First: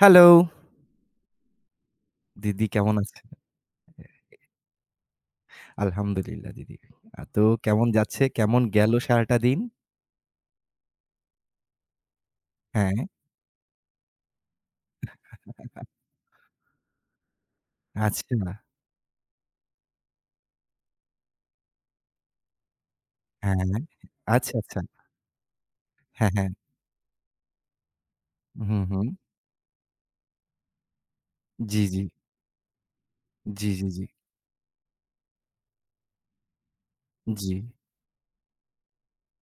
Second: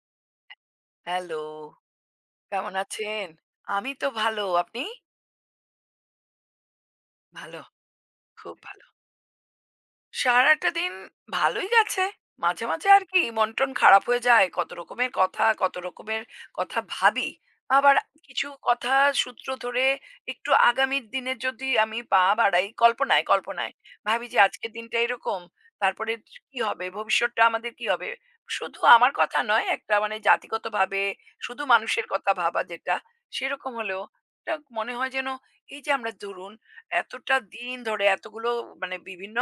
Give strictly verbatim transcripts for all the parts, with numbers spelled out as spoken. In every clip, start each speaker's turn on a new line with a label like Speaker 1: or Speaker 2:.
Speaker 1: Hello!
Speaker 2: Hello,
Speaker 1: দিদি
Speaker 2: কেমন
Speaker 1: কেমন আছেন?
Speaker 2: আছেন? আমি তো ভালো। আপনি?
Speaker 1: আলহামদুলিল্লাহ দিদি। আ তো
Speaker 2: ভালো,
Speaker 1: কেমন যাচ্ছে?
Speaker 2: খুব
Speaker 1: কেমন
Speaker 2: ভালো।
Speaker 1: গেল সারাটা দিন?
Speaker 2: সারাটা দিন ভালোই গেছে। মাঝে, মাঝে
Speaker 1: হ্যাঁ,
Speaker 2: আর কি মন-টন খারাপ হয়ে যায়। কত রকমের কথা, কত রকমের কথা ভাবি। আবার কিছু
Speaker 1: আচ্ছা।
Speaker 2: কথা সূত্র ধরে একটু আগামীর দিনে যদি আমি পা বাড়াই কল্পনায়,
Speaker 1: হ্যাঁ,
Speaker 2: কল্পনায়। ভাবি যে
Speaker 1: আচ্ছা,
Speaker 2: আজকের
Speaker 1: আচ্ছা।
Speaker 2: দিনটা এরকম। তারপরে
Speaker 1: হ্যাঁ, হ্যাঁ।
Speaker 2: কি হবে? ভবিষ্যৎটা আমাদের কি হবে? শুধু
Speaker 1: হুম, হুম।
Speaker 2: আমার কথা নয়, একটা মানে জাতিগতভাবে শুধু
Speaker 1: জি, জি।
Speaker 2: মানুষের কথা ভাবা যেটা,
Speaker 1: জি,
Speaker 2: সেরকম
Speaker 1: জি, জি।
Speaker 2: হলেও এটা মনে হয় যেন এই যে আমরা ধরুন এতটা
Speaker 1: জি।
Speaker 2: দিন ধরে এতগুলো মানে বিভিন্ন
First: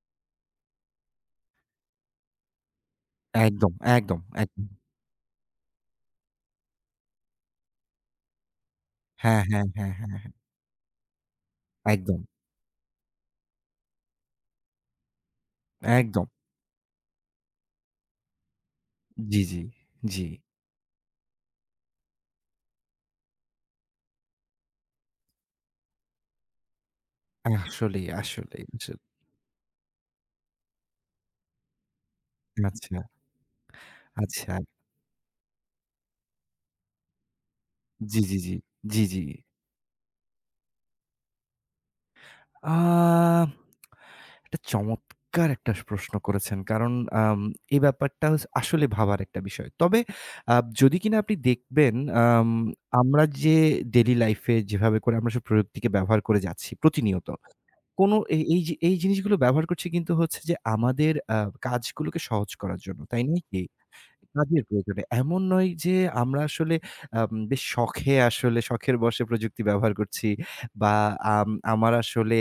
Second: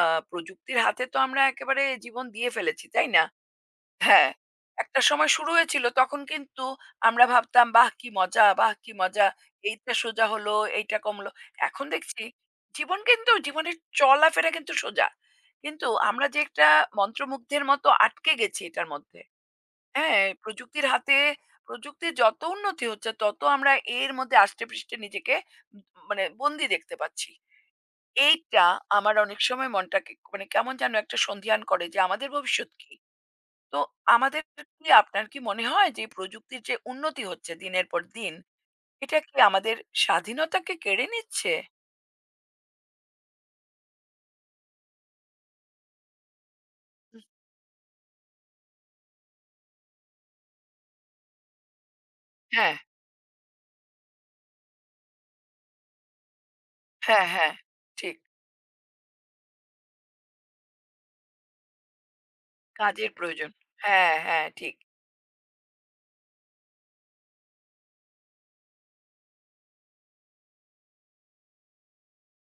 Speaker 2: আহ, প্রযুক্তির হাতে তো আমরা একেবারে জীবন দিয়ে ফেলেছি তাই না।
Speaker 1: একদম, একদম,
Speaker 2: হ্যাঁ,
Speaker 1: একদম।
Speaker 2: একটা সময় শুরু হয়েছিল তখন কিন্তু আমরা ভাবতাম বাহ কি মজা, বাহ কি মজা।
Speaker 1: হ্যাঁ, হ্যাঁ, হ্যাঁ,
Speaker 2: এইটা
Speaker 1: হ্যাঁ,
Speaker 2: সোজা
Speaker 1: হ্যাঁ।
Speaker 2: হলো, এইটা কমলো। এখন
Speaker 1: একদম,
Speaker 2: দেখছি জীবন কিন্তু জীবনের চলাফেরা কিন্তু সোজা, কিন্তু
Speaker 1: একদম।
Speaker 2: আমরা যে একটা মন্ত্রমুগ্ধের মতো আটকে গেছি এটার মধ্যে।
Speaker 1: জি, জি,
Speaker 2: হ্যাঁ,
Speaker 1: জি।
Speaker 2: প্রযুক্তির হাতে। প্রযুক্তির যত উন্নতি হচ্ছে তত আমরা এর মধ্যে আষ্টে পৃষ্ঠে নিজেকে উম মানে বন্দি দেখতে পাচ্ছি।
Speaker 1: আসলেই, আসলেই, আসলেই।
Speaker 2: এইটা আমার অনেক সময় মনটাকে মানে কেমন যেন একটা সন্ধিহান করে যে আমাদের ভবিষ্যৎ কি?
Speaker 1: আচ্ছা,
Speaker 2: তো আমাদের
Speaker 1: আচ্ছা।
Speaker 2: কি, আপনার কি মনে হয় যে প্রযুক্তির যে উন্নতি হচ্ছে দিনের পর
Speaker 1: জি,
Speaker 2: দিন,
Speaker 1: জি, জি। জি,
Speaker 2: এটা
Speaker 1: জি।
Speaker 2: কি আমাদের স্বাধীনতাকে কেড়ে নিচ্ছে?
Speaker 1: আ এটা চমৎকার একটা প্রশ্ন করেছেন। কারণ
Speaker 2: হুম,
Speaker 1: আম এই ব্যাপারটা হচ্ছে আসলে ভাবার একটা বিষয়। তবে আ যদি কিনা আপনি দেখবেন আম
Speaker 2: হ্যাঁ,
Speaker 1: আমরা যে ডেইলি লাইফ এ যেভাবে করে আমরা সব প্রযুক্তিকে ব্যবহার করে যাচ্ছি
Speaker 2: হ্যাঁ,
Speaker 1: প্রতিনিয়ত।
Speaker 2: হ্যাঁ,
Speaker 1: কোনো
Speaker 2: ঠিক।
Speaker 1: এই এই যে এই জিনিসগুলো ব্যবহার করছি কিন্তু হচ্ছে যে আমাদের আ কাজগুলোকে সহজ করার জন্য।
Speaker 2: কাজের
Speaker 1: তাই নয়
Speaker 2: প্রয়োজন।
Speaker 1: কি?
Speaker 2: হ্যাঁ, হ্যাঁ,
Speaker 1: কাজের
Speaker 2: ঠিক।
Speaker 1: প্রয়োজনে। এমন নয় যে আমরা আসলে আম বেশ শখে আসলে শখের বশে প্রযুক্তি ব্যবহার করছি বা আম আমার আসলে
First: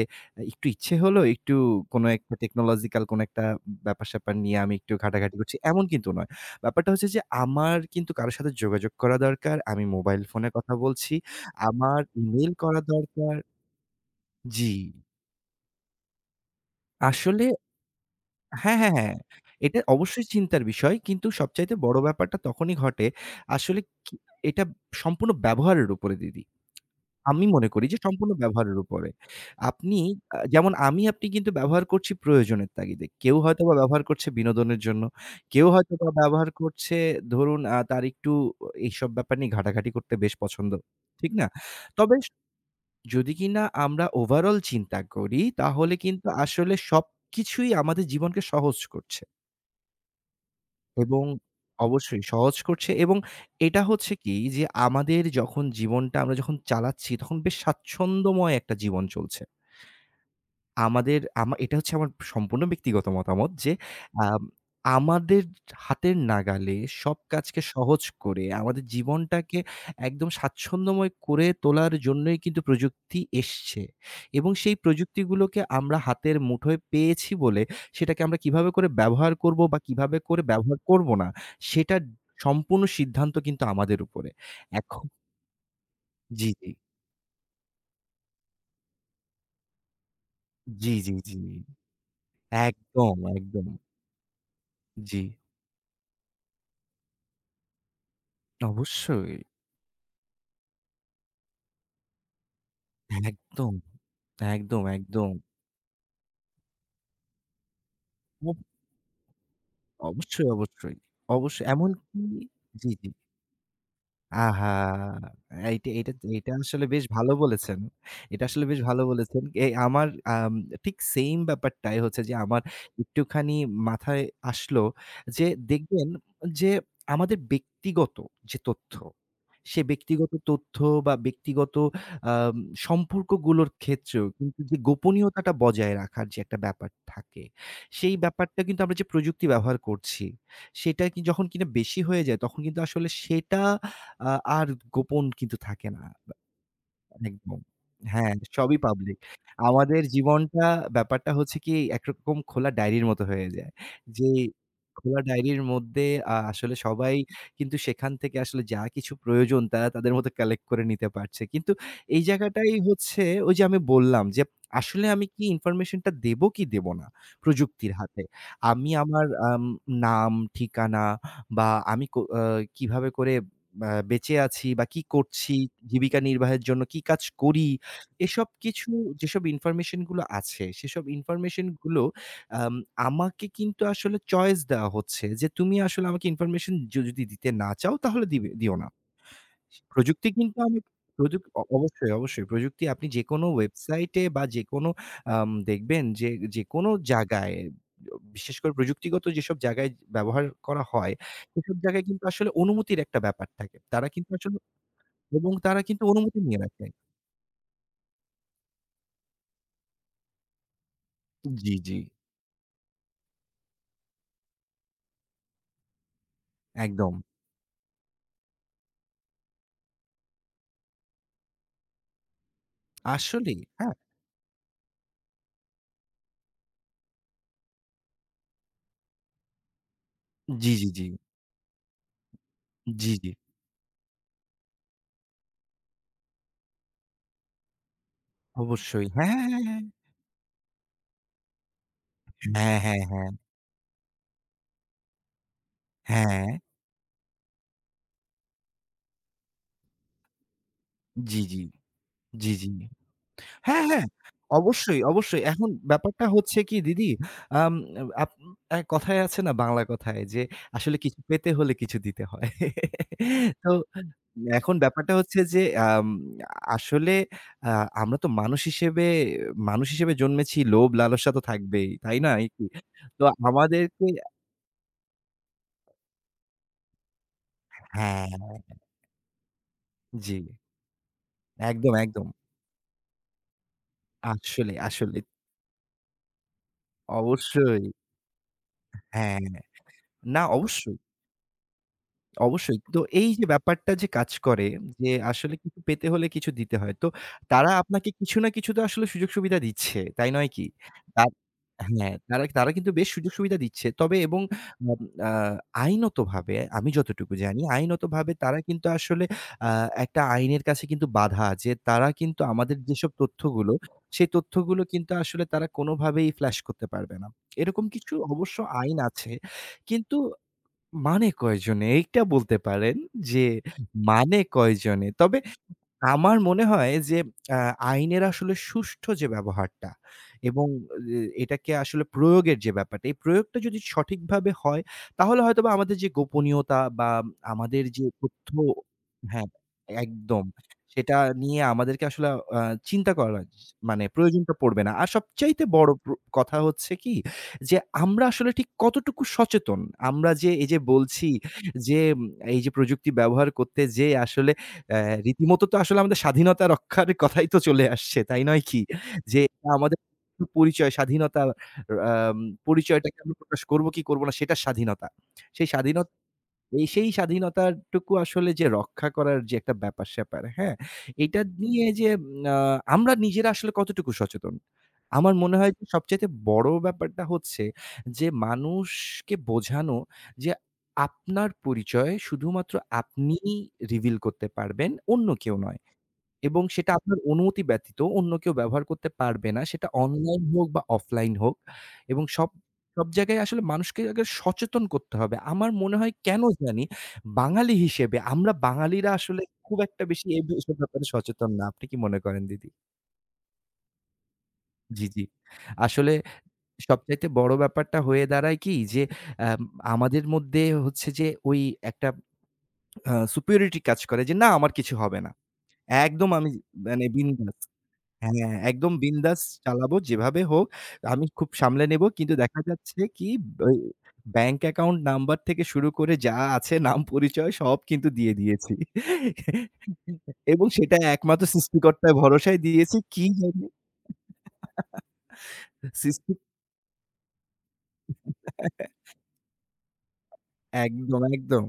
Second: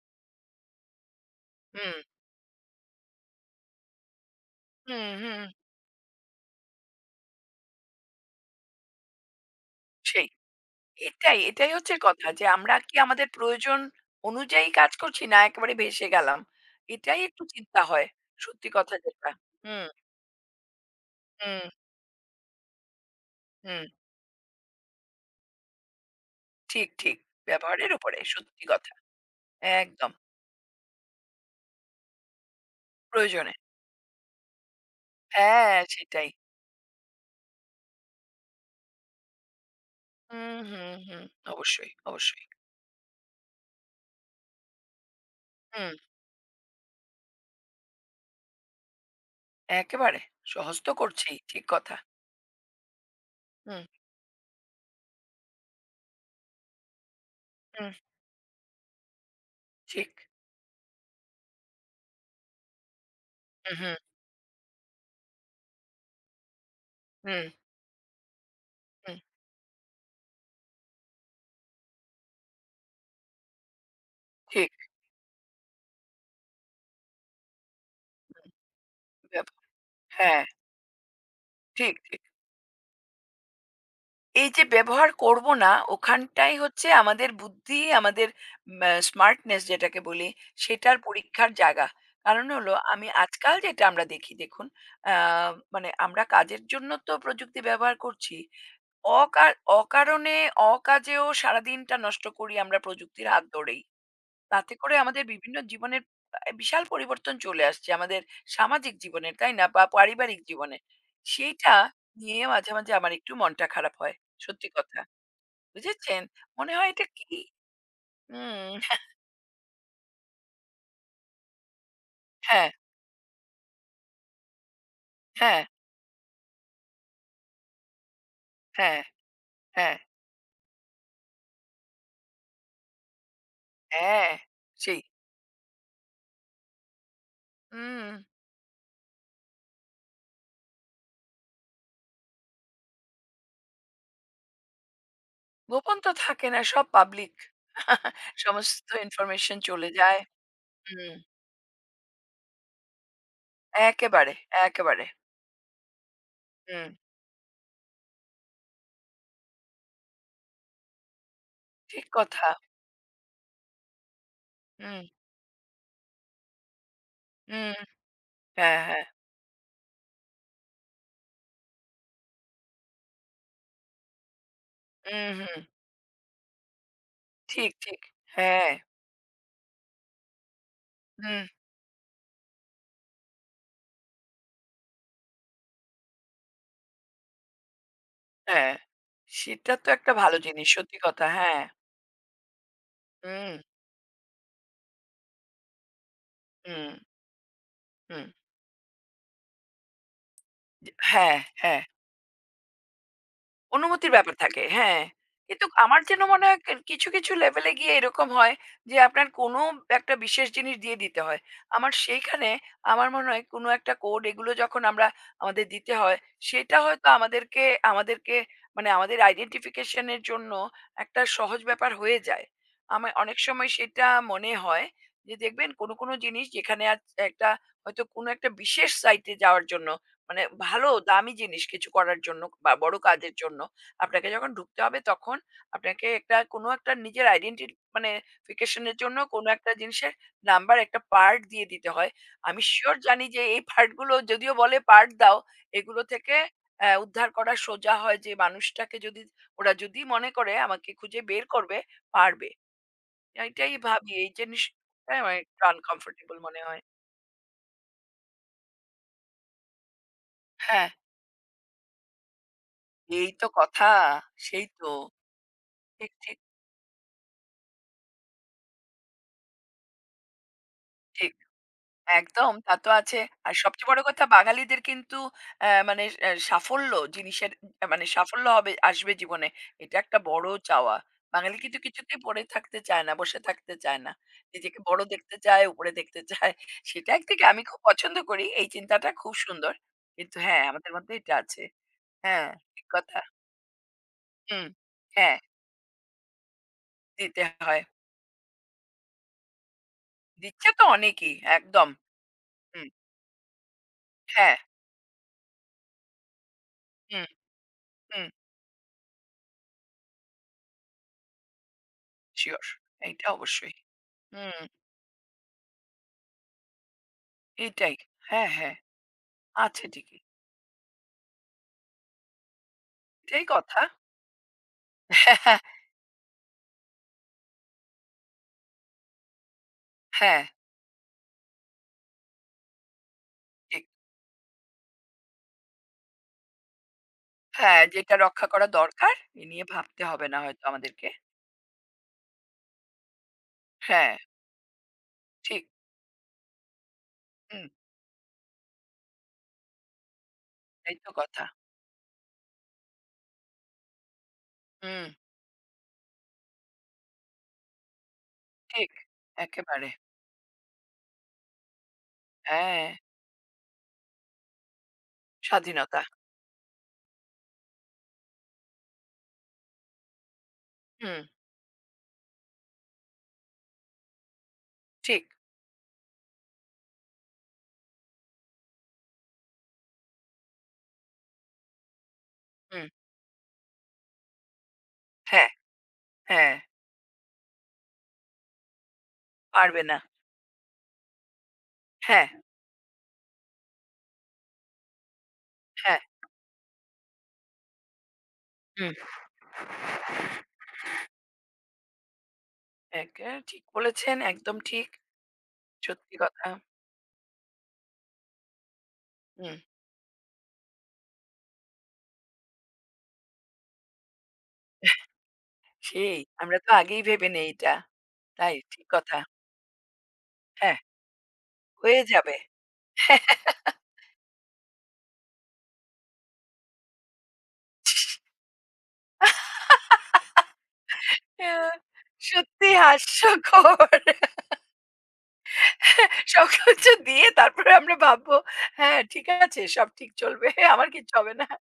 Speaker 1: একটু ইচ্ছে হলো একটু
Speaker 2: হুম,
Speaker 1: কোনো একটা টেকনোলজিক্যাল কোনো একটা ব্যাপার-স্যাপার নিয়ে আমি একটু
Speaker 2: হুম,
Speaker 1: ঘাটাঘাটি
Speaker 2: হুম,
Speaker 1: করছি, এমন কিন্তু নয়। ব্যাপারটা হচ্ছে যে আমার কিন্তু কারো সাথে যোগাযোগ করা দরকার। আমি মোবাইল
Speaker 2: সেই।
Speaker 1: ফোনে কথা বলছি।
Speaker 2: এটাই, এটাই হচ্ছে
Speaker 1: আমার
Speaker 2: কথা যে
Speaker 1: ইমেইল
Speaker 2: আমরা
Speaker 1: করা
Speaker 2: কি আমাদের
Speaker 1: দরকার।
Speaker 2: প্রয়োজন অনুযায়ী
Speaker 1: জি।
Speaker 2: কাজ করছি না একেবারে ভেসে গেলাম? এটাই একটু
Speaker 1: আসলে
Speaker 2: চিন্তা হয়। সত্যি
Speaker 1: হ্যাঁ, হ্যাঁ,
Speaker 2: কথা
Speaker 1: হ্যাঁ।
Speaker 2: যেটা।
Speaker 1: এটা
Speaker 2: হুম,
Speaker 1: অবশ্যই চিন্তার বিষয়। কিন্তু
Speaker 2: হুম,
Speaker 1: সবচাইতে বড় ব্যাপারটা তখনই ঘটে। আসলে
Speaker 2: হুম।
Speaker 1: কি, এটা সম্পূর্ণ ব্যবহারের উপরে দিদি।
Speaker 2: ঠিক, ঠিক।
Speaker 1: আমি মনে করি
Speaker 2: ব্যবহারের
Speaker 1: যে
Speaker 2: উপরে
Speaker 1: সম্পূর্ণ
Speaker 2: সত্যি
Speaker 1: ব্যবহারের
Speaker 2: কথা।
Speaker 1: উপরে। আপনি
Speaker 2: একদম।
Speaker 1: আ যেমন আমি আপনি কিন্তু ব্যবহার করছি প্রয়োজনের তাগিদে। কেউ
Speaker 2: প্রয়োজনে।
Speaker 1: হয়তোবা ব্যবহার করছে বিনোদনের জন্য। কেউ
Speaker 2: হ্যাঁ,
Speaker 1: হয়তোবা
Speaker 2: সেটাই।
Speaker 1: ব্যবহার করছে, ধরুন আ তার একটু এইসব ব্যাপার নিয়ে ঘাটাঘাটি করতে বেশ
Speaker 2: হুম,
Speaker 1: পছন্দ।
Speaker 2: হুম, হুম।
Speaker 1: ঠিক না?
Speaker 2: অবশ্যই,
Speaker 1: তবে স
Speaker 2: অবশ্যই।
Speaker 1: যদি কিনা আমরা ওভারঅল চিন্তা করি তাহলে
Speaker 2: হুম,
Speaker 1: কিন্তু আসলে সবকিছুই আমাদের জীবনকে সহজ করছে।
Speaker 2: একেবারে। সহজ তো
Speaker 1: এবং
Speaker 2: করছেই। ঠিক কথা।
Speaker 1: অবশ্যই সহজ করছে এবং এটা
Speaker 2: হুম,
Speaker 1: হচ্ছে কি যে আমাদের যখন জীবনটা আমরা যখন চালাচ্ছি তখন বেশ
Speaker 2: হুম।
Speaker 1: স্বাচ্ছন্দ্যময় একটা জীবন চলছে।
Speaker 2: ঠিক।
Speaker 1: আমাদের আমা এটা হচ্ছে আমার সম্পূর্ণ ব্যক্তিগত মতামত যে,
Speaker 2: হুম, হুম,
Speaker 1: আম আমাদের হাতের নাগালে সব
Speaker 2: হুম,
Speaker 1: কাজকে সহজ করে আমাদের
Speaker 2: হুম।
Speaker 1: জীবনটাকে একদম স্বাচ্ছন্দ্যময় করে তোলার জন্যই কিন্তু প্রযুক্তি এসছে। এবং
Speaker 2: ঠিক।
Speaker 1: সেই প্রযুক্তিগুলোকে আমরা হাতের মুঠোয় পেয়েছি বলে সেটাকে আমরা
Speaker 2: হুম,
Speaker 1: কিভাবে করে ব্যবহার
Speaker 2: ব্যব
Speaker 1: করব বা কিভাবে করে
Speaker 2: হ্যাঁ,
Speaker 1: ব্যবহার করব না,
Speaker 2: ঠিক।
Speaker 1: সেটার সম্পূর্ণ সিদ্ধান্ত কিন্তু আমাদের উপরে।
Speaker 2: এই যে
Speaker 1: এখন
Speaker 2: ব্যবহার করব না,
Speaker 1: জি,
Speaker 2: ওখানটাই
Speaker 1: জি।
Speaker 2: হচ্ছে আমাদের বুদ্ধি, আমাদের ম্যা স্মার্টনেস যেটাকে বলি,
Speaker 1: জি,
Speaker 2: সেটার
Speaker 1: জি, জি।
Speaker 2: পরীক্ষার জায়গা। কারণ হলো আমি
Speaker 1: একদম,
Speaker 2: আজকাল
Speaker 1: একদম।
Speaker 2: যেটা আমরা দেখি দেখুন, আ
Speaker 1: জি,
Speaker 2: মানে আমরা কাজের জন্য তো প্রযুক্তি ব্যবহার করছি।
Speaker 1: অবশ্যই।
Speaker 2: অকা অকারণে অকাজেও সারাদিনটা নষ্ট করি আমরা প্রযুক্তির হাত
Speaker 1: একদম,
Speaker 2: ধরেই। তাতে
Speaker 1: একদম,
Speaker 2: করে আমাদের
Speaker 1: একদম।
Speaker 2: বিভিন্ন জীবনের আ বিশাল পরিবর্তন চলে আসছে আমাদের
Speaker 1: অব
Speaker 2: সামাজিক জীবনে, তাই না? বা পারিবারিক
Speaker 1: অবশ্যই,
Speaker 2: জীবনে।
Speaker 1: অবশ্যই। অবশ্যই
Speaker 2: সেইটা
Speaker 1: এমনকি
Speaker 2: নিয়ে মাঝে,
Speaker 1: জি,
Speaker 2: মাঝে
Speaker 1: জি।
Speaker 2: আমার একটু মনটা খারাপ হয়। সত্যি কথা।
Speaker 1: আহা! এইটা এইটা
Speaker 2: বুঝেছেন?
Speaker 1: এইটা
Speaker 2: মনে
Speaker 1: আসলে
Speaker 2: হয়
Speaker 1: বেশ
Speaker 2: এটা
Speaker 1: ভালো
Speaker 2: কি?
Speaker 1: বলেছেন। এটা আসলে বেশ
Speaker 2: হুম।
Speaker 1: ভালো বলেছেন। এ আমার আম ঠিক সেইম ব্যাপারটাই হচ্ছে যে আমার
Speaker 2: হ্যাঁ,
Speaker 1: একটুখানি মাথায় আসলো যে
Speaker 2: হ্যাঁ,
Speaker 1: দেখবেন যে আমাদের ব্যক্তিগত যে তথ্য,
Speaker 2: হ্যাঁ,
Speaker 1: সে
Speaker 2: হ্যাঁ,
Speaker 1: ব্যক্তিগত তথ্য বা ব্যক্তিগত আম সম্পর্কগুলোর ক্ষেত্রেও
Speaker 2: হ্যাঁ,
Speaker 1: কিন্তু যে
Speaker 2: সেই।
Speaker 1: গোপনীয়তাটা বজায় রাখার যে একটা ব্যাপার থাকে,
Speaker 2: হুম।
Speaker 1: সেই ব্যাপারটা কিন্তু আমরা যে প্রযুক্তি ব্যবহার করছি, সেটা কি যখন কিনা বেশি হয়ে যায় তখন কিন্তু আসলে সেটা আ আর গোপন কিন্তু থাকে
Speaker 2: গোপন
Speaker 1: না।
Speaker 2: তো থাকে না, সব পাবলিক।
Speaker 1: একদম। হ্যাঁ, সবই
Speaker 2: সমস্ত
Speaker 1: পাবলিক।
Speaker 2: ইনফরমেশন চলে
Speaker 1: আমাদের
Speaker 2: যায়।
Speaker 1: জীবনটা,
Speaker 2: হুম।
Speaker 1: ব্যাপারটা হচ্ছে কি, একরকম খোলা ডায়েরির মতো হয়ে যায়। যে
Speaker 2: একেবারে, একেবারে।
Speaker 1: খোলা ডায়েরির মধ্যে আ আসলে
Speaker 2: হুম।
Speaker 1: সবাই কিন্তু সেখান থেকে আসলে যা কিছু প্রয়োজন তারা তাদের মতো কালেক্ট করে নিতে পারছে। কিন্তু
Speaker 2: ঠিক
Speaker 1: এই
Speaker 2: কথা।
Speaker 1: জায়গাটাই হচ্ছে, ওই যে আমি বললাম যে
Speaker 2: হুম,
Speaker 1: আসলে আমি কি ইনফরমেশনটা দেবো কি দেব না
Speaker 2: হুম।
Speaker 1: প্রযুক্তির হাতে।
Speaker 2: হ্যাঁ,
Speaker 1: আমি
Speaker 2: হ্যাঁ।
Speaker 1: আমার আম নাম, ঠিকানা বা আমি কো আ কিভাবে করে আ বেঁচে আছি বা কি
Speaker 2: হুম,
Speaker 1: করছি,
Speaker 2: হুম।
Speaker 1: জীবিকা নির্বাহের জন্য কি কাজ করি,
Speaker 2: ঠিক, ঠিক।
Speaker 1: এসব
Speaker 2: হ্যাঁ।
Speaker 1: কিছু যেসব ইনফরমেশন গুলো আছে, সেসব
Speaker 2: হুম,
Speaker 1: ইনফরমেশন গুলো আম আমাকে কিন্তু আসলে চয়েস দেওয়া হচ্ছে যে, "তুমি আসলে আমাকে ইনফরমেশন য যদি দিতে না চাও তাহলে দিবে
Speaker 2: হ্যাঁ।
Speaker 1: দিও না।"
Speaker 2: সেটা তো একটা
Speaker 1: প্রযুক্তি
Speaker 2: ভালো
Speaker 1: কিন্তু
Speaker 2: জিনিস।
Speaker 1: আমি
Speaker 2: সত্যি কথা।
Speaker 1: প্রযুক অ
Speaker 2: হ্যাঁ।
Speaker 1: অবশ্যই, অবশ্যই। প্রযুক্তি আপনি যেকোনো
Speaker 2: হুম,
Speaker 1: ওয়েবসাইটে বা যেকোনো আম দেখবেন যে যেকোনো
Speaker 2: হুম,
Speaker 1: জায়গায় য
Speaker 2: হুম।
Speaker 1: বিশেষ করে প্রযুক্তিগত যেসব জায়গায় ব্যবহার করা
Speaker 2: জি
Speaker 1: হয়,
Speaker 2: হ্যাঁ,
Speaker 1: সেসব
Speaker 2: হ্যাঁ।
Speaker 1: জায়গায় কিন্তু আসলে অনুমতির একটা ব্যাপার থাকে। তারা
Speaker 2: অনুমতির
Speaker 1: কিন্তু
Speaker 2: ব্যাপার
Speaker 1: আসলে
Speaker 2: থাকে, হ্যাঁ।
Speaker 1: এবং
Speaker 2: কিন্তু
Speaker 1: তারা
Speaker 2: আমার
Speaker 1: কিন্তু
Speaker 2: যেন
Speaker 1: অনুমতি
Speaker 2: মনে
Speaker 1: নিয়ে
Speaker 2: হয় কে
Speaker 1: রাখে।
Speaker 2: কিছু, কিছু লেভেলে গিয়ে এরকম হয় যে আপনার কোনো একটা বিশেষ জিনিস দিয়ে দিতে হয়।
Speaker 1: জি,
Speaker 2: আমার
Speaker 1: জি।
Speaker 2: সেইখানে আমার মনে হয় কোনো একটা কোড এগুলো যখন আমরা আমাদের দিতে হয়, সেটা হয়তো
Speaker 1: একদম।
Speaker 2: আমাদেরকে আমাদেরকে মানে আমাদের আইডেন্টিফিকেশন এর জন্য একটা সহজ ব্যাপার হয়ে যায়। আমার অনেক
Speaker 1: আসলেই,
Speaker 2: সময়
Speaker 1: হ্যাঁ।
Speaker 2: সেটা মনে হয় যে দেখবেন কোনো, কোনো জিনিস যেখানে আজ একটা হয়তো কোনো একটা বিশেষ সাইটে যাওয়ার জন্য মানে
Speaker 1: জি, জি,
Speaker 2: ভালো
Speaker 1: জি।
Speaker 2: দামি জিনিস কিছু করার জন্য বা বড়
Speaker 1: জি, জি।
Speaker 2: কাজের জন্য আপনাকে যখন ঢুকতে হবে তখন আপনাকে একটা কোনো একটা নিজের আইডেন্টি মানে ফিকেশনের
Speaker 1: অবশ্যই।
Speaker 2: জন্য কোনো একটা
Speaker 1: হ্যাঁ,
Speaker 2: জিনিসের নাম্বার একটা পার্ট দিয়ে দিতে হয়। আমি
Speaker 1: হ্যাঁ,
Speaker 2: শিওর
Speaker 1: হ্যাঁ,
Speaker 2: জানি
Speaker 1: হ্যাঁ।
Speaker 2: যে এই পার্টগুলো যদিও বলে পার্ট দাও এগুলো
Speaker 1: হ্যাঁ, হ্যাঁ,
Speaker 2: থেকে
Speaker 1: হ্যাঁ। হ্যাঁ।
Speaker 2: আহ, উদ্ধার করা সোজা হয় যে মানুষটাকে যদি ওরা যদি মনে করে আমাকে খুঁজে
Speaker 1: জি,
Speaker 2: বের
Speaker 1: জি।
Speaker 2: করবে
Speaker 1: জি,
Speaker 2: পারবে।
Speaker 1: জি।
Speaker 2: এটাই
Speaker 1: হ্যাঁ, হ্যাঁ।
Speaker 2: ভাবি এই
Speaker 1: অবশ্যই,
Speaker 2: জিনিসটা আমার
Speaker 1: অবশ্যই।
Speaker 2: একটু
Speaker 1: এখন ব্যাপারটা
Speaker 2: আনকমফোর্টেবল
Speaker 1: হচ্ছে
Speaker 2: মনে
Speaker 1: কি
Speaker 2: হয়।
Speaker 1: দিদি, আম আপ এক কথায় আছে না বাংলা কথায় যে,
Speaker 2: হ্যাঁ,
Speaker 1: আসলে কিছু পেতে হলে কিছু দিতে হয়।
Speaker 2: এই তো
Speaker 1: তো
Speaker 2: কথা, সেই
Speaker 1: এখন
Speaker 2: তো
Speaker 1: ব্যাপারটা হচ্ছে যে, আম
Speaker 2: ঠিক, ঠিক
Speaker 1: আসলে আ আমরা তো মানুষ হিসেবে মানুষ হিসেবে জন্মেছি লোভ লালসা
Speaker 2: ঠিক,
Speaker 1: তো থাকবেই। তাই না?
Speaker 2: একদম
Speaker 1: একটু।
Speaker 2: তা তো আছে।
Speaker 1: তো
Speaker 2: আর সবচেয়ে বড়
Speaker 1: আমাদেরকে
Speaker 2: কথা বাঙালিদের কিন্তু অ্যা মানে অ্যা সাফল্য জিনিসের অ্যা মানে
Speaker 1: হ্যাঁ,
Speaker 2: সাফল্য হবে আসবে জীবনে। এটা একটা
Speaker 1: জি।
Speaker 2: বড় চাওয়া। বাঙালি কিন্তু
Speaker 1: একদম,
Speaker 2: কিছুতেই
Speaker 1: একদম।
Speaker 2: পড়ে থাকতে চায় না, বসে থাকতে চায় না।
Speaker 1: আসলে,
Speaker 2: নিজেকে বড়
Speaker 1: আসলে।
Speaker 2: দেখতে চায়, উপরে দেখতে চায়। সেটা একদিকে আমি খুব
Speaker 1: অবশ্যই।
Speaker 2: পছন্দ করি। এই চিন্তাটা খুব
Speaker 1: হ্যাঁ।
Speaker 2: সুন্দর। কিন্তু
Speaker 1: না,
Speaker 2: হ্যাঁ, আমাদের
Speaker 1: অবশ্যই।
Speaker 2: মধ্যে এটা আছে। হ্যাঁ,
Speaker 1: অবশ্যই।
Speaker 2: ঠিক
Speaker 1: তো
Speaker 2: কথা।
Speaker 1: এই যে ব্যাপারটা যে কাজ
Speaker 2: হুম।
Speaker 1: করে যে
Speaker 2: হ্যাঁ,
Speaker 1: আসলে কিছু পেতে হলে কিছু দিতে হয়। তো
Speaker 2: দিতে
Speaker 1: তারা
Speaker 2: হয়।
Speaker 1: আপনাকে কিছু না কিছু তো আসলে সুযোগ সুবিধা দিচ্ছে। তাই নয় কি?
Speaker 2: দিচ্ছে তো
Speaker 1: তার
Speaker 2: অনেকেই একদম।
Speaker 1: হ্যাঁ, তারা তারা
Speaker 2: হুম।
Speaker 1: কিন্তু বেশ সুযোগ সুবিধা দিচ্ছে। তবে এবং
Speaker 2: হ্যাঁ।
Speaker 1: আম আ আইনতভাবে আমি
Speaker 2: হুম,
Speaker 1: যতটুকু জানি
Speaker 2: হুম।
Speaker 1: আইনতভাবে তারা কিন্তু আসলে আ একটা আইনের কাছে কিন্তু বাধা যে তারা কিন্তু
Speaker 2: শিওর।
Speaker 1: আমাদের যেসব
Speaker 2: এইটা
Speaker 1: তথ্যগুলো,
Speaker 2: অবশ্যই।
Speaker 1: সেই
Speaker 2: হুম।
Speaker 1: তথ্যগুলো কিন্তু আসলে তারা কোনোভাবেই ফ্ল্যাশ করতে পারবে না। এরকম
Speaker 2: এটাই।
Speaker 1: কিছু
Speaker 2: হ্যাঁ,
Speaker 1: অবশ্য
Speaker 2: হ্যাঁ।
Speaker 1: আইন আছে।
Speaker 2: আছে
Speaker 1: কিন্তু
Speaker 2: ঠিকই।
Speaker 1: মানে কয়জনে? এইটা বলতে পারেন যে,
Speaker 2: এটাই কথা।
Speaker 1: মানে কয়জনে। তবে
Speaker 2: হ্যাঁ,
Speaker 1: আমার মনে হয় যে আ আইনের আসলে সুষ্ঠু যে ব্যবহারটা
Speaker 2: হ্যাঁ
Speaker 1: এবং এ এটাকে আসলে প্রয়োগের যে ব্যাপারটা, এই প্রয়োগটা যদি
Speaker 2: ঠিক।
Speaker 1: সঠিকভাবে হয় তাহলে হয়তোবা আমাদের যে গোপনীয়তা বা
Speaker 2: হ্যাঁ,
Speaker 1: আমাদের যে
Speaker 2: যেটা রক্ষা
Speaker 1: তথ্য,
Speaker 2: করা দরকার এ
Speaker 1: হ্যাঁ,
Speaker 2: নিয়ে ভাবতে হবে না
Speaker 1: একদম।
Speaker 2: হয়তো আমাদেরকে।
Speaker 1: সেটা নিয়ে আমাদেরকে আসলে আ চিন্তা করা জ- মানে
Speaker 2: হ্যাঁ,
Speaker 1: প্রয়োজনটা পড়বে না। আর সবচাইতে
Speaker 2: ঠিক।
Speaker 1: বড় প্র কথা হচ্ছে কি,
Speaker 2: হুম,
Speaker 1: যে আমরা আসলে ঠিক কতটুকু সচেতন? আমরা যে এই যে
Speaker 2: এই তো
Speaker 1: বলছি
Speaker 2: কথা।
Speaker 1: যে উম, এই যে প্রযুক্তি ব্যবহার করতে যেয়ে আসলে অ্যা
Speaker 2: হুম,
Speaker 1: রীতিমতো তো আসলে আমাদের স্বাধীনতা রক্ষার কথাই তো চলে আসছে। তাই নয় কি?
Speaker 2: ঠিক।
Speaker 1: যে এটা
Speaker 2: একেবারে।
Speaker 1: আমাদের পরিচয় স্বাধীনতার আম
Speaker 2: হ্যাঁ,
Speaker 1: পরিচয়টাকে আমরা প্রকাশ করব কি করব না সেটা স্বাধীনতা। সেই
Speaker 2: স্বাধীনতা।
Speaker 1: স্বাধীনতা এই সেই স্বাধীনতাটুকু আসলে যে রক্ষা করার যে একটা ব্যাপার-স্যাপার, হ্যাঁ?
Speaker 2: হুম,
Speaker 1: এটা নিয়ে যে উম আ আমরা নিজেরা আসলে কতটুকু সচেতন?
Speaker 2: ঠিক।
Speaker 1: আমার মনে হয় যে সবচাইতে বড় ব্যাপারটা হচ্ছে যে মানুষকে বোঝানো যে আপনার পরিচয় শুধুমাত্র
Speaker 2: হুম,
Speaker 1: আপনিই রিভিল করতে পারবেন, অন্য
Speaker 2: হ্যাঁ,
Speaker 1: কেউ নয়।
Speaker 2: হ্যাঁ।
Speaker 1: এবং সেটা আপনার অনুমতি ব্যতীত অন্য কেউ ব্যবহার করতে পারবে না।
Speaker 2: পারবে
Speaker 1: সেটা
Speaker 2: না।
Speaker 1: অনলাইন হোক বা অফলাইন হোক, এবং
Speaker 2: হ্যাঁ,
Speaker 1: সব সব জায়গায় আসলে মানুষকে আগে সচেতন করতে হবে। আমার মনে
Speaker 2: হ্যাঁ।
Speaker 1: হয় কেন জানি বাঙালি হিসেবে আমরা
Speaker 2: হুম।
Speaker 1: বাঙালিরা আসলে খুব একটা বেশি এ এসব ব্যাপারে সচেতন না। আপনি কি মনে করেন দিদি?
Speaker 2: একে ঠিক বলেছেন, একদম ঠিক।
Speaker 1: জি, জি। আসলে
Speaker 2: সত্যি কথা।
Speaker 1: সবচাইতে বড় ব্যাপারটা হয়ে দাঁড়ায় কি যে
Speaker 2: হুম,
Speaker 1: আম আমাদের মধ্যে হচ্ছে যে, ওই একটা আ superiority কাজ করে যে না আমার কিছু হবে না।
Speaker 2: সেই
Speaker 1: একদম, আমি
Speaker 2: আমরা তো আগেই
Speaker 1: মানে
Speaker 2: ভেবে নেই
Speaker 1: বিন্দাস।
Speaker 2: এটা।
Speaker 1: হ্যাঁ,
Speaker 2: তাই ঠিক
Speaker 1: একদম
Speaker 2: কথা।
Speaker 1: বিন্দাস চালাবো যেভাবে হোক।
Speaker 2: হ্যাঁ,
Speaker 1: আমি খুব সামলে
Speaker 2: হয়ে
Speaker 1: নেব। কিন্তু
Speaker 2: যাবে।
Speaker 1: দেখা যাচ্ছে কি, ওই ব্যাংক অ্যাকাউন্ট নাম্বার থেকে শুরু করে যা আছে নাম পরিচয় সব কিন্তু দিয়ে দিয়েছি। এবং সেটা একমাত্র
Speaker 2: আহ
Speaker 1: সৃষ্টিকর্তার ভরসায়
Speaker 2: সত্যি
Speaker 1: দিয়েছি। কি জানি
Speaker 2: হাস্যকর।
Speaker 1: সৃষ্টি
Speaker 2: সবকিছু দিয়ে তারপরে আমরা ভাববো, হ্যাঁ, ঠিক আছে, সব ঠিক চলবে। আমার কিচ্ছু
Speaker 1: একদম,
Speaker 2: হবে না।
Speaker 1: একদম,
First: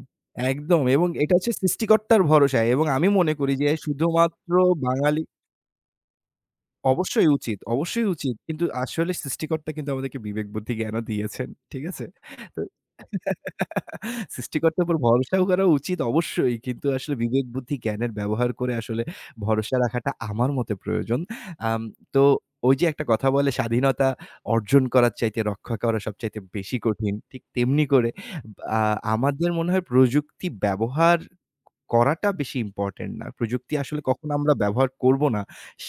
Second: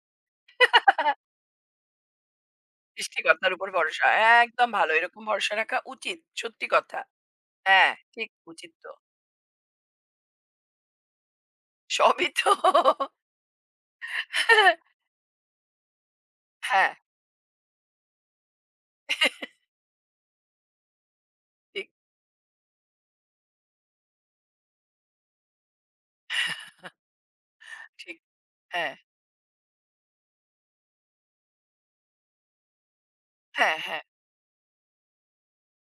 Speaker 1: একদম এবং এটা হচ্ছে সৃষ্টিকর্তার ভরসায়, এবং আমি মনে করি
Speaker 2: সৃষ্টিকর্তার
Speaker 1: যে
Speaker 2: উপর ভরসা। হ্যাঁ,
Speaker 1: শুধুমাত্র
Speaker 2: একদম ভালো।
Speaker 1: বাঙালি
Speaker 2: এরকম ভরসা রাখা উচিত। সত্যি কথা।
Speaker 1: অবশ্যই উচিত,
Speaker 2: হ্যাঁ,
Speaker 1: অবশ্যই
Speaker 2: ঠিক
Speaker 1: উচিত। কিন্তু
Speaker 2: উচিত তো।
Speaker 1: আসলে সৃষ্টিকর্তা কিন্তু আমাদেরকে বিবেক বুদ্ধি জ্ঞানও দিয়েছেন। ঠিক আছে?
Speaker 2: সবই তো।
Speaker 1: তো সৃষ্টিকর্তার উপর ভরসাও করা উচিত অবশ্যই। কিন্তু
Speaker 2: হ্যাঁ,
Speaker 1: আসলে বিবেক বুদ্ধি জ্ঞানের ব্যবহার করে আসলে ভরসা রাখাটা আমার মতে প্রয়োজন। আম
Speaker 2: ঠিক,
Speaker 1: তো ওই যে একটা কথা বলে স্বাধীনতা অর্জন করার চাইতে রক্ষা করা সবচাইতে বেশি কঠিন। ঠিক তেমনি করে
Speaker 2: ঠিক।
Speaker 1: আ
Speaker 2: হ্যাঁ,
Speaker 1: আমাদের মনে হয় প্রযুক্তি ব্যবহার করাটা বেশি ইম্পোর্টেন্ট না। প্রযুক্তি
Speaker 2: হ্যাঁ,
Speaker 1: আসলে
Speaker 2: হ্যাঁ।
Speaker 1: কখন আমরা ব্যবহার করব না,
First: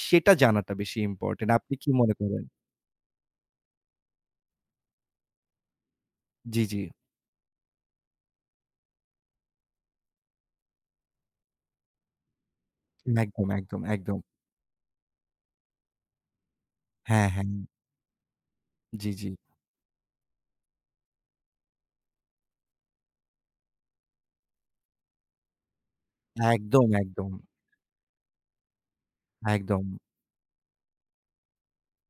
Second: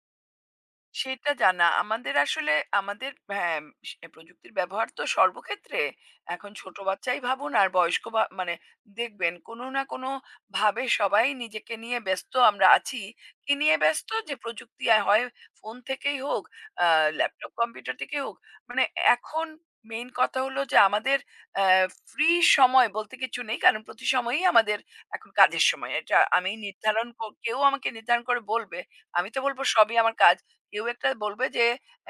Speaker 1: সেটা জানাটা বেশি
Speaker 2: সেটা
Speaker 1: ইম্পোর্টেন্ট।
Speaker 2: জানা।
Speaker 1: আপনি কি মনে
Speaker 2: আমাদের
Speaker 1: করেন?
Speaker 2: আসলে আমাদের হ্যাঁ, স প্রযুক্তির ব্যবহার তো সর্বক্ষেত্রে। এখন
Speaker 1: জি,
Speaker 2: ছোট
Speaker 1: জি।
Speaker 2: বাচ্চাই ভাবুন আর বয়স্ক বা মানে দেখবেন কোনো না কোনো ভাবে সবাই নিজেকে নিয়ে ব্যস্ত আমরা আছি।
Speaker 1: একদম,
Speaker 2: কি নিয়ে
Speaker 1: একদম,
Speaker 2: ব্যস্ত?
Speaker 1: একদম।
Speaker 2: যে প্রযুক্তি আ হয় ফোন থেকেই হোক, আ
Speaker 1: হ্যাঁ, হ্যাঁ।
Speaker 2: ল্যাপটপ কম্পিউটার থেকে হোক। মানে
Speaker 1: জি, জি।
Speaker 2: এখন মেইন কথা হলো যে আমাদের অ্যা ফ্রি সময় বলতে কিছু নেই। কারণ প্রতি সময়ই আমাদের এখন কাজের সময়। এটা আমি
Speaker 1: একদম,
Speaker 2: নির্ধারণ ক
Speaker 1: একদম,
Speaker 2: কেউ আমাকে নির্ধারণ করে বলবে। আমি তো বলব
Speaker 1: একদম।
Speaker 2: সবই আমার কাজ। কেউ একটা বলবে যে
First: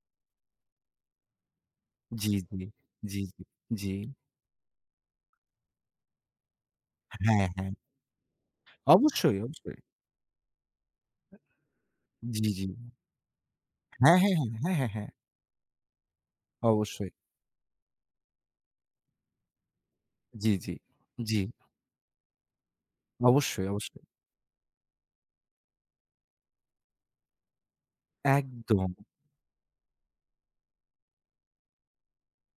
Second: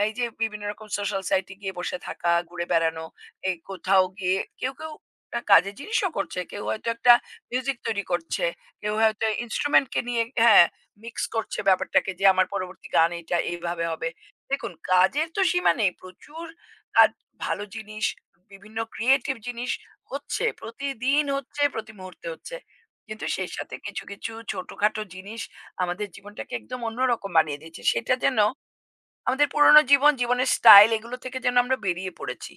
Speaker 2: এই যে বিভিন্ন রকম সোশ্যাল সাইটে গিয়ে বসে
Speaker 1: জি,
Speaker 2: থাকা,
Speaker 1: জি,
Speaker 2: ঘুরে বেড়ানো,
Speaker 1: জি, জি,
Speaker 2: এই
Speaker 1: জি।
Speaker 2: কোথাও গিয়ে কেউ, কেউ আ কাজের জিনিসও করছে। কেউ হয়তো একটা
Speaker 1: হ্যাঁ, হ্যাঁ।
Speaker 2: মিউজিক তৈরি করছে। কেউ হয়তো
Speaker 1: অবশ্যই, অবশ্যই।
Speaker 2: ইন্সট্রুমেন্ট কে নিয়ে হ্যাঁ, মিক্স করছে ব্যাপারটাকে যে
Speaker 1: জি,
Speaker 2: আমার
Speaker 1: জি।
Speaker 2: পরবর্তী গান এটা এইভাবে হবে।
Speaker 1: হ্যাঁ, হ্যাঁ, হ্যাঁ,
Speaker 2: দেখুন
Speaker 1: হ্যাঁ, হ্যাঁ, হ্যাঁ।
Speaker 2: কাজের তো সীমা নেই। প্রচুর কাজ,
Speaker 1: অবশ্যই।
Speaker 2: ভালো জিনিস, বিভিন্ন ক্রিয়েটিভ জিনিস হচ্ছে।
Speaker 1: জি, জি,
Speaker 2: প্রতিদিন
Speaker 1: জি।
Speaker 2: হচ্ছে, প্রতি মুহূর্তে হচ্ছে। কিন্তু সেই
Speaker 1: অবশ্যই,
Speaker 2: সাথে
Speaker 1: অবশ্যই।
Speaker 2: কিছু, কিছু ছোটখাটো জিনিস আমাদের জীবনটাকে একদম অন্যরকম বানিয়ে দিচ্ছে। সেটা যেন
Speaker 1: একদম।
Speaker 2: আমাদের পুরোনো জীবন, জীবনের স্টাইল এগুলো থেকে যেন আমরা বেরিয়ে পড়েছি।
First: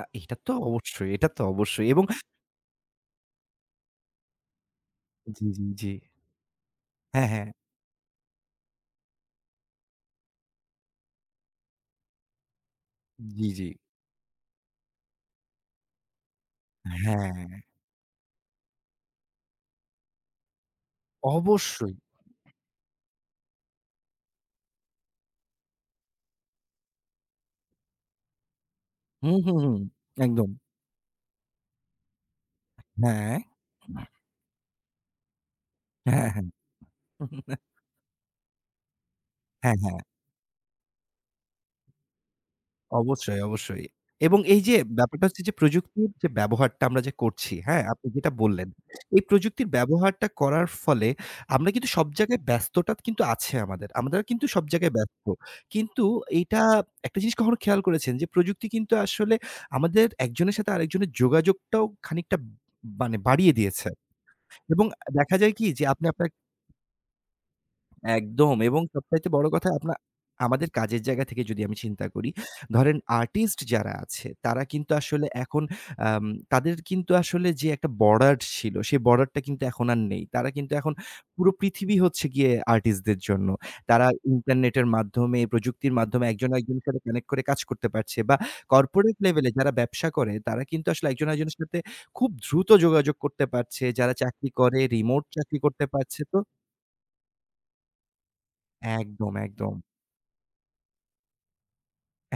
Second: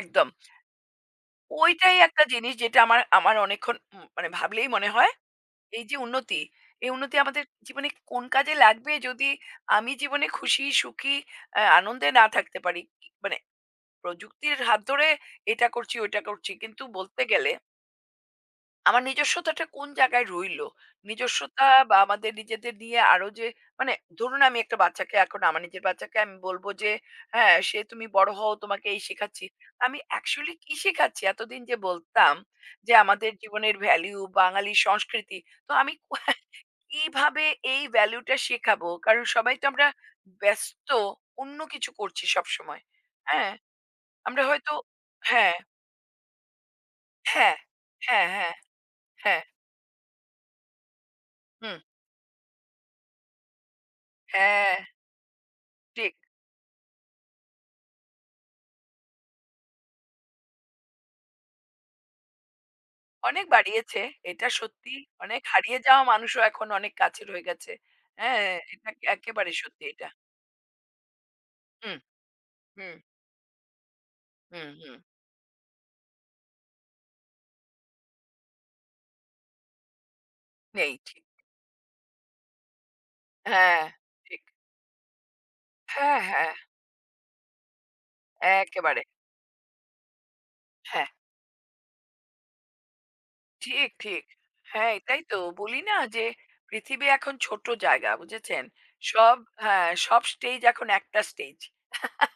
Speaker 1: আ
Speaker 2: একদম।
Speaker 1: এটা তো অবশ্যই, এটা তো অবশ্যই
Speaker 2: ওইটাই
Speaker 1: এবং
Speaker 2: একটা জিনিস যেটা আমার আমার অনেকক্ষণ উম মানে ভাবলেই মনে হয়
Speaker 1: জি, জি,
Speaker 2: এই
Speaker 1: জি।
Speaker 2: যে উন্নতি, এই উন্নতি
Speaker 1: হ্যাঁ,
Speaker 2: আমাদের
Speaker 1: হ্যাঁ।
Speaker 2: জীবনে কোন কাজে লাগবে যদি আমি জীবনে খুশি, সুখী, আ আনন্দে না থাকতে পারি। কি- মানে
Speaker 1: জি, জি।
Speaker 2: প্রযুক্তির হাত ধরে এটা করছি, ওইটা করছি। কিন্তু বলতে গেলে
Speaker 1: হ্যাঁ,
Speaker 2: আমার নিজস্বতাটা কোন জায়গায় রইলো? নিজস্বতা
Speaker 1: অবশ্যই।
Speaker 2: বা আমাদের নিজেদের নিয়ে আরো যে মানে ধরুন আমি একটা বাচ্চাকে এখন আমার নিজের বাচ্চাকে আমি বলব যে, "হ্যাঁ, সে তুমি বড় হও, তোমাকে এই
Speaker 1: হুম,
Speaker 2: শেখাচ্ছি।"
Speaker 1: হুম, হুম।
Speaker 2: আমি
Speaker 1: একদম।
Speaker 2: অ্যাকচুয়ালি কি শেখাচ্ছি? এতদিন যে বলতাম যে আমাদের
Speaker 1: হ্যাঁ,
Speaker 2: জীবনের ভ্যালু, বাঙালি সংস্কৃতি। তো আমি কো-
Speaker 1: হ্যাঁ, হ্যাঁ।
Speaker 2: কিভাবে এই ভ্যালুটা শেখাবো? কারণ সবাই তো
Speaker 1: হ্যাঁ,
Speaker 2: আমরা
Speaker 1: হ্যাঁ।
Speaker 2: ব্যস্ত অন্য কিছু করছি সবসময়।
Speaker 1: অবশ্যই,
Speaker 2: হ্যাঁ,
Speaker 1: অবশ্যই। এবং
Speaker 2: আমরা
Speaker 1: এই
Speaker 2: হয়তো
Speaker 1: যে ব্যাপারটা হচ্ছে যে
Speaker 2: হ্যাঁ,
Speaker 1: প্রযুক্তির যে ব্যবহারটা আমরা যে করছি,
Speaker 2: হ্যাঁ,
Speaker 1: হ্যাঁ? আপনি
Speaker 2: হ্যাঁ,
Speaker 1: যেটা
Speaker 2: হ্যাঁ,
Speaker 1: বললেন, এই
Speaker 2: হ্যাঁ,
Speaker 1: প্রযুক্তির ব্যবহারটা করার ফলে আমরা
Speaker 2: হুম,
Speaker 1: কিন্তু সব জায়গায়, ব্যস্ততা কিন্তু আছে আমাদের। আমরা কিন্তু সব
Speaker 2: হ্যাঁ,
Speaker 1: জায়গায় ব্যস্ত। কিন্তু
Speaker 2: ঠিক।
Speaker 1: এইটা একটা জিনিস কখনো খেয়াল করেছেন যে প্রযুক্তি কিন্তু আসলে আমাদের একজনের সাথে আরেকজনের যোগাযোগটাও খানিকটা মানে
Speaker 2: অনেক
Speaker 1: বাড়িয়ে দিয়েছে।
Speaker 2: বাড়িয়েছে। এটা
Speaker 1: এবং
Speaker 2: সত্যি।
Speaker 1: দেখা
Speaker 2: অনেক
Speaker 1: যায় কি
Speaker 2: হারিয়ে
Speaker 1: যে
Speaker 2: যাওয়া
Speaker 1: আপনি আপনার
Speaker 2: মানুষও এখন অনেক কাছের হয়ে গেছে। হ্যাঁ,
Speaker 1: একদম, এবং
Speaker 2: এটা
Speaker 1: সবচাইতে বড়
Speaker 2: একেবারে
Speaker 1: কথা
Speaker 2: সত্যি
Speaker 1: আপনা
Speaker 2: এটা।
Speaker 1: আমাদের কাজের জায়গা থেকে যদি আমি
Speaker 2: হুম,
Speaker 1: চিন্তা করি,
Speaker 2: হুম,
Speaker 1: ধরেন আর্টিস্ট যারা আছে তারা
Speaker 2: হুম,
Speaker 1: কিন্তু
Speaker 2: হুম।
Speaker 1: আসলে এখন আম তাদের কিন্তু আসলে যে একটা বর্ডার ছিল সেই বর্ডারটা কিন্তু এখন আর নেই। তারা কিন্তু এখন,
Speaker 2: নেই ঠিক।
Speaker 1: পুরো পৃথিবী হচ্ছে গিয়ে আর্টিস্টদের জন্য।
Speaker 2: হ্যাঁ,
Speaker 1: তারা
Speaker 2: ঠিক।
Speaker 1: ইন্টারনেটের মাধ্যমে, প্রযুক্তির
Speaker 2: হ্যাঁ,
Speaker 1: মাধ্যমে একজন
Speaker 2: হ্যাঁ,
Speaker 1: আরেকজনের সাথে কানেক্ট করে কাজ করতে পারছে, বা
Speaker 2: একেবারে।
Speaker 1: কর্পোরেট লেভেলে যারা ব্যবসা করে তারা কিন্তু আসলে
Speaker 2: হ্যাঁ,
Speaker 1: একজন আরেকজনের সাথে খুব দ্রুত যোগাযোগ করতে পারছে।
Speaker 2: ঠিক,
Speaker 1: যারা
Speaker 2: ঠিক।
Speaker 1: চাকরি করে
Speaker 2: হ্যাঁ,
Speaker 1: রিমোট
Speaker 2: এটাই তো।
Speaker 1: চাকরি
Speaker 2: বলি
Speaker 1: করতে
Speaker 2: না
Speaker 1: পারছে।
Speaker 2: যে
Speaker 1: তো
Speaker 2: পৃথিবী এখন ছোট জায়গা, বুঝেছেন?
Speaker 1: একদম,
Speaker 2: সব
Speaker 1: একদম।
Speaker 2: হ্যাঁ, সব স্টেজ এখন একটা স্টেজ।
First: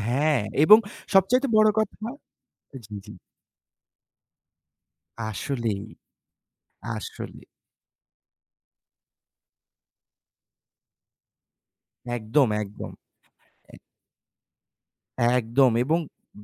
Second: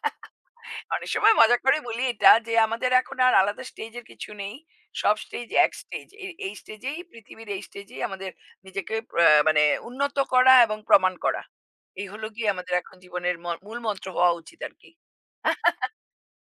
Speaker 1: হ্যাঁ, এবং
Speaker 2: অনেক সময়
Speaker 1: সবচাইতে
Speaker 2: মজা
Speaker 1: বড়
Speaker 2: করে
Speaker 1: কথা
Speaker 2: বলি এটা যে আমাদের
Speaker 1: জি, জি।
Speaker 2: এখন আর আলাদা স্টেজের কিছু নেই, সব স্টেজ এক
Speaker 1: আসলেই,
Speaker 2: স্টেজ, এই স্টেজেই
Speaker 1: আসলেই।
Speaker 2: পৃথিবীর এই স্টেজেই আমাদের নিজেকে আহ, মানে উন্নত করা এবং প্রমাণ করা এই হলো কি
Speaker 1: একদম,
Speaker 2: আমাদের
Speaker 1: একদম।
Speaker 2: এখন জীবনের ম-
Speaker 1: এ
Speaker 2: মূল মন্ত্র হওয়া উচিত আর কি।
Speaker 1: একদম এবং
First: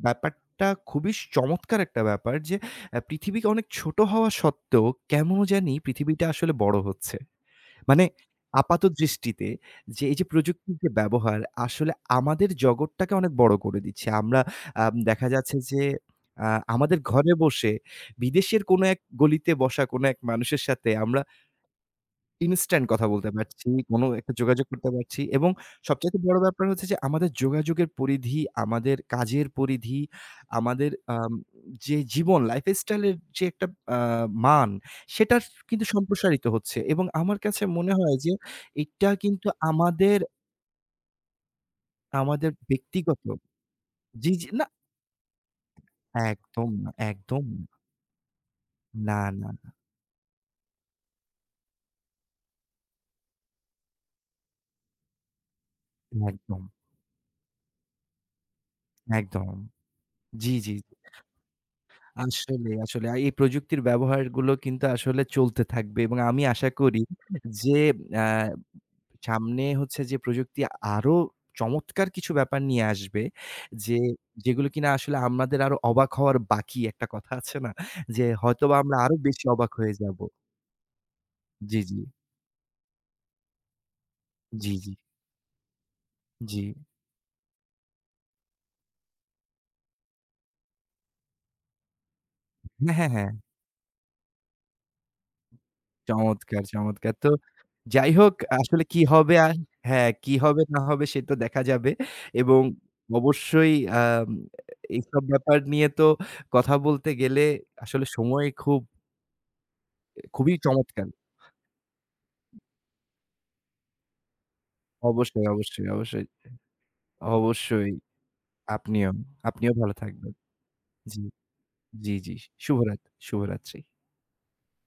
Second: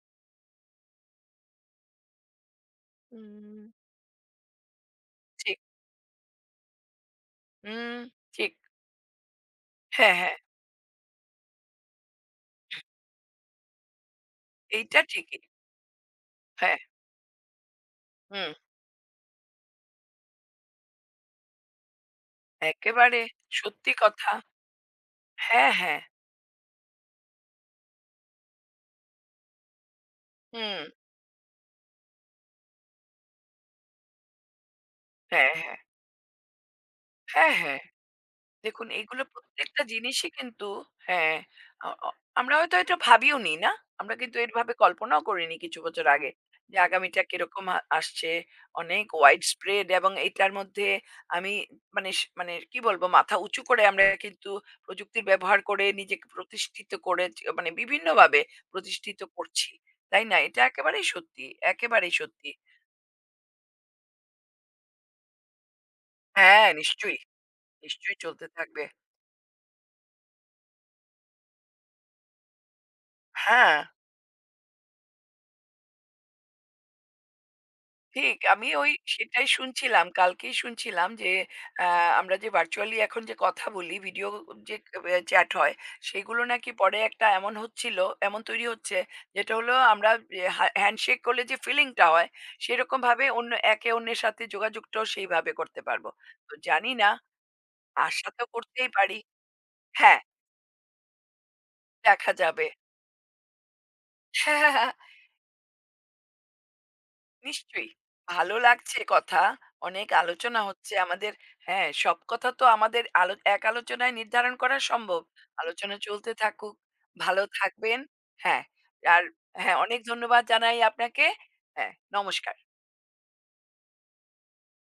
Speaker 1: ব্যাপারটা খুবই চমৎকার একটা ব্যাপার যে আ পৃথিবী
Speaker 2: হুম,
Speaker 1: অনেক ছোট হওয়া সত্ত্বেও কেন
Speaker 2: ঠিক।
Speaker 1: জানি পৃথিবীটা আসলে বড় হচ্ছে।
Speaker 2: হুম,
Speaker 1: মানে
Speaker 2: ঠিক।
Speaker 1: আপাত দৃষ্টিতে যে
Speaker 2: হ্যাঁ,
Speaker 1: এই যে
Speaker 2: হ্যাঁ।
Speaker 1: প্রযুক্তির যে ব্যবহার আসলে আমাদের জগৎটাকে অনেক বড় করে দিচ্ছে। আমরা আম
Speaker 2: এইটা
Speaker 1: দেখা
Speaker 2: ঠিকই।
Speaker 1: যাচ্ছে যে আ
Speaker 2: হ্যাঁ।
Speaker 1: আমাদের ঘরে বসে
Speaker 2: হুম।
Speaker 1: বিদেশের কোনো এক গলিতে বসা কোনো এক মানুষের সাথে আমরা ইনস্ট্যান্ট কথা
Speaker 2: একেবারে
Speaker 1: বলতে পারছি,
Speaker 2: সত্যি
Speaker 1: কোনো
Speaker 2: কথা।
Speaker 1: একটা যোগাযোগ করতে পারছি, এবং
Speaker 2: হ্যাঁ, হ্যাঁ।
Speaker 1: সবচাইতে বড় ব্যাপার হচ্ছে যে আমাদের যোগাযোগের পরিধি, আমাদের কাজের পরিধি,
Speaker 2: হুম।
Speaker 1: আমাদের আম যে জীবন লাইফস্টাইল এর যে একটা আ মান, সেটার
Speaker 2: হ্যাঁ, হ্যাঁ,
Speaker 1: কিন্তু সম্প্রসারিত হচ্ছে, এবং আমার
Speaker 2: হ্যাঁ,
Speaker 1: কাছে
Speaker 2: হ্যাঁ।
Speaker 1: মনে হয় যে
Speaker 2: দেখুন
Speaker 1: এটা
Speaker 2: এগুলো
Speaker 1: কিন্তু
Speaker 2: প্রত্যেকটা
Speaker 1: আমাদের,
Speaker 2: জিনিসই কিন্তু হ্যাঁ, আ অ
Speaker 1: আমাদের
Speaker 2: আমরা হয়তো এটা
Speaker 1: ব্যক্তিগত
Speaker 2: ভাবিওনি না? আমরা
Speaker 1: জি,
Speaker 2: কিন্তু
Speaker 1: জি, না।
Speaker 2: এভাবে কল্পনাও করিনি কিছু বছর আগে
Speaker 1: একদম
Speaker 2: যে
Speaker 1: না,
Speaker 2: আগামীটা
Speaker 1: একদম
Speaker 2: কিরকম
Speaker 1: না।
Speaker 2: আ আসছে। অনেক
Speaker 1: না,
Speaker 2: ওয়াইড
Speaker 1: না, না।
Speaker 2: স্প্রেড এবং এটার মধ্যে আমি মানে স মানে কি বলব মাথা উঁচু করে আমরা কিন্তু প্রযুক্তির ব্যবহার করে নিজেকে
Speaker 1: একদম,
Speaker 2: প্রতিষ্ঠিত করে মানে বিভিন্নভাবে প্রতিষ্ঠিত
Speaker 1: একদম।
Speaker 2: করছি। তাই না?
Speaker 1: জি,
Speaker 2: এটা
Speaker 1: জি।
Speaker 2: একেবারেই সত্যি, একেবারেই সত্যি।
Speaker 1: আসলেই, আসলে। আর এই প্রযুক্তির ব্যবহারগুলো কিন্তু আসলে চলতে থাকবে, এবং আমি আশা
Speaker 2: হ্যাঁ,
Speaker 1: করি
Speaker 2: নিশ্চয়ই,
Speaker 1: যে
Speaker 2: নিশ্চয়ই
Speaker 1: আ
Speaker 2: চলতে থাকবে।
Speaker 1: সামনে হচ্ছে যে প্রযুক্তি আরো চমৎকার কিছু ব্যাপার নিয়ে আসবে
Speaker 2: হ্যাঁ।
Speaker 1: যে যেগুলো কিনা আসলে আমাদের আরো অবাক হওয়ার বাকি একটা কথা আছে না? যে
Speaker 2: ঠিক। আমি
Speaker 1: হয়তোবা
Speaker 2: ওই
Speaker 1: আমরা আরো বেশি
Speaker 2: সেটাই
Speaker 1: অবাক হয়ে
Speaker 2: শুনছিলাম।
Speaker 1: যাব।
Speaker 2: কালকেই শুনছিলাম যে
Speaker 1: জি,
Speaker 2: আ
Speaker 1: জি।
Speaker 2: আমরা যে ভার্চুয়ালি এখন যে কথা বলি, ভিডিও
Speaker 1: জি,
Speaker 2: যে
Speaker 1: জি।
Speaker 2: এ চ্যাট হয়, সেগুলো
Speaker 1: জি।
Speaker 2: নাকি পরে একটা এমন হচ্ছিল, এমন তৈরি হচ্ছে যেটা হলো আমরা এ হা হ্যান্ডশেক করলে যে ফিলিংটা হয়,
Speaker 1: হ্যাঁ, হ্যাঁ,
Speaker 2: সেরকমভাবে
Speaker 1: হ্যাঁ।
Speaker 2: অন্য একে অন্যের সাথে যোগাযোগটাও সেইভাবে করতে পারব। তো
Speaker 1: চমৎকার,
Speaker 2: জানি না,
Speaker 1: চমৎকার। তো যাই
Speaker 2: আশা
Speaker 1: হোক,
Speaker 2: তো
Speaker 1: আসলে
Speaker 2: করতেই
Speaker 1: কি
Speaker 2: পারি।
Speaker 1: হবে আর, হ্যাঁ,
Speaker 2: হ্যাঁ,
Speaker 1: কি হবে না হবে সে তো দেখা যাবে,
Speaker 2: দেখা
Speaker 1: এবং
Speaker 2: যাবে।
Speaker 1: অবশ্যই আম এইসব ব্যাপার নিয়ে তো কথা বলতে গেলে
Speaker 2: নিশ্চয়ই।
Speaker 1: আসলে সময়
Speaker 2: ভালো
Speaker 1: খুব
Speaker 2: লাগছে কথা। অনেক
Speaker 1: খুবই
Speaker 2: আলোচনা হচ্ছে
Speaker 1: চমৎকার।
Speaker 2: আমাদের। হ্যাঁ, সব কথা তো আমাদের আলো এক আলোচনায় নির্ধারণ করা সম্ভব।
Speaker 1: অবশ্যই, অবশ্যই,
Speaker 2: আলোচনা
Speaker 1: অবশ্যই,
Speaker 2: চলতে থাকুক। ভালো
Speaker 1: অবশ্যই।
Speaker 2: থাকবেন। হ্যাঁ,
Speaker 1: আপনিও,
Speaker 2: আর
Speaker 1: আপনিও
Speaker 2: হ্যাঁ,
Speaker 1: ভালো
Speaker 2: অনেক
Speaker 1: থাকবেন।
Speaker 2: ধন্যবাদ জানাই
Speaker 1: জি,
Speaker 2: আপনাকে। হ্যাঁ,
Speaker 1: জি, জি।
Speaker 2: নমস্কার।
Speaker 1: শুভরাত শুভরাত্রি।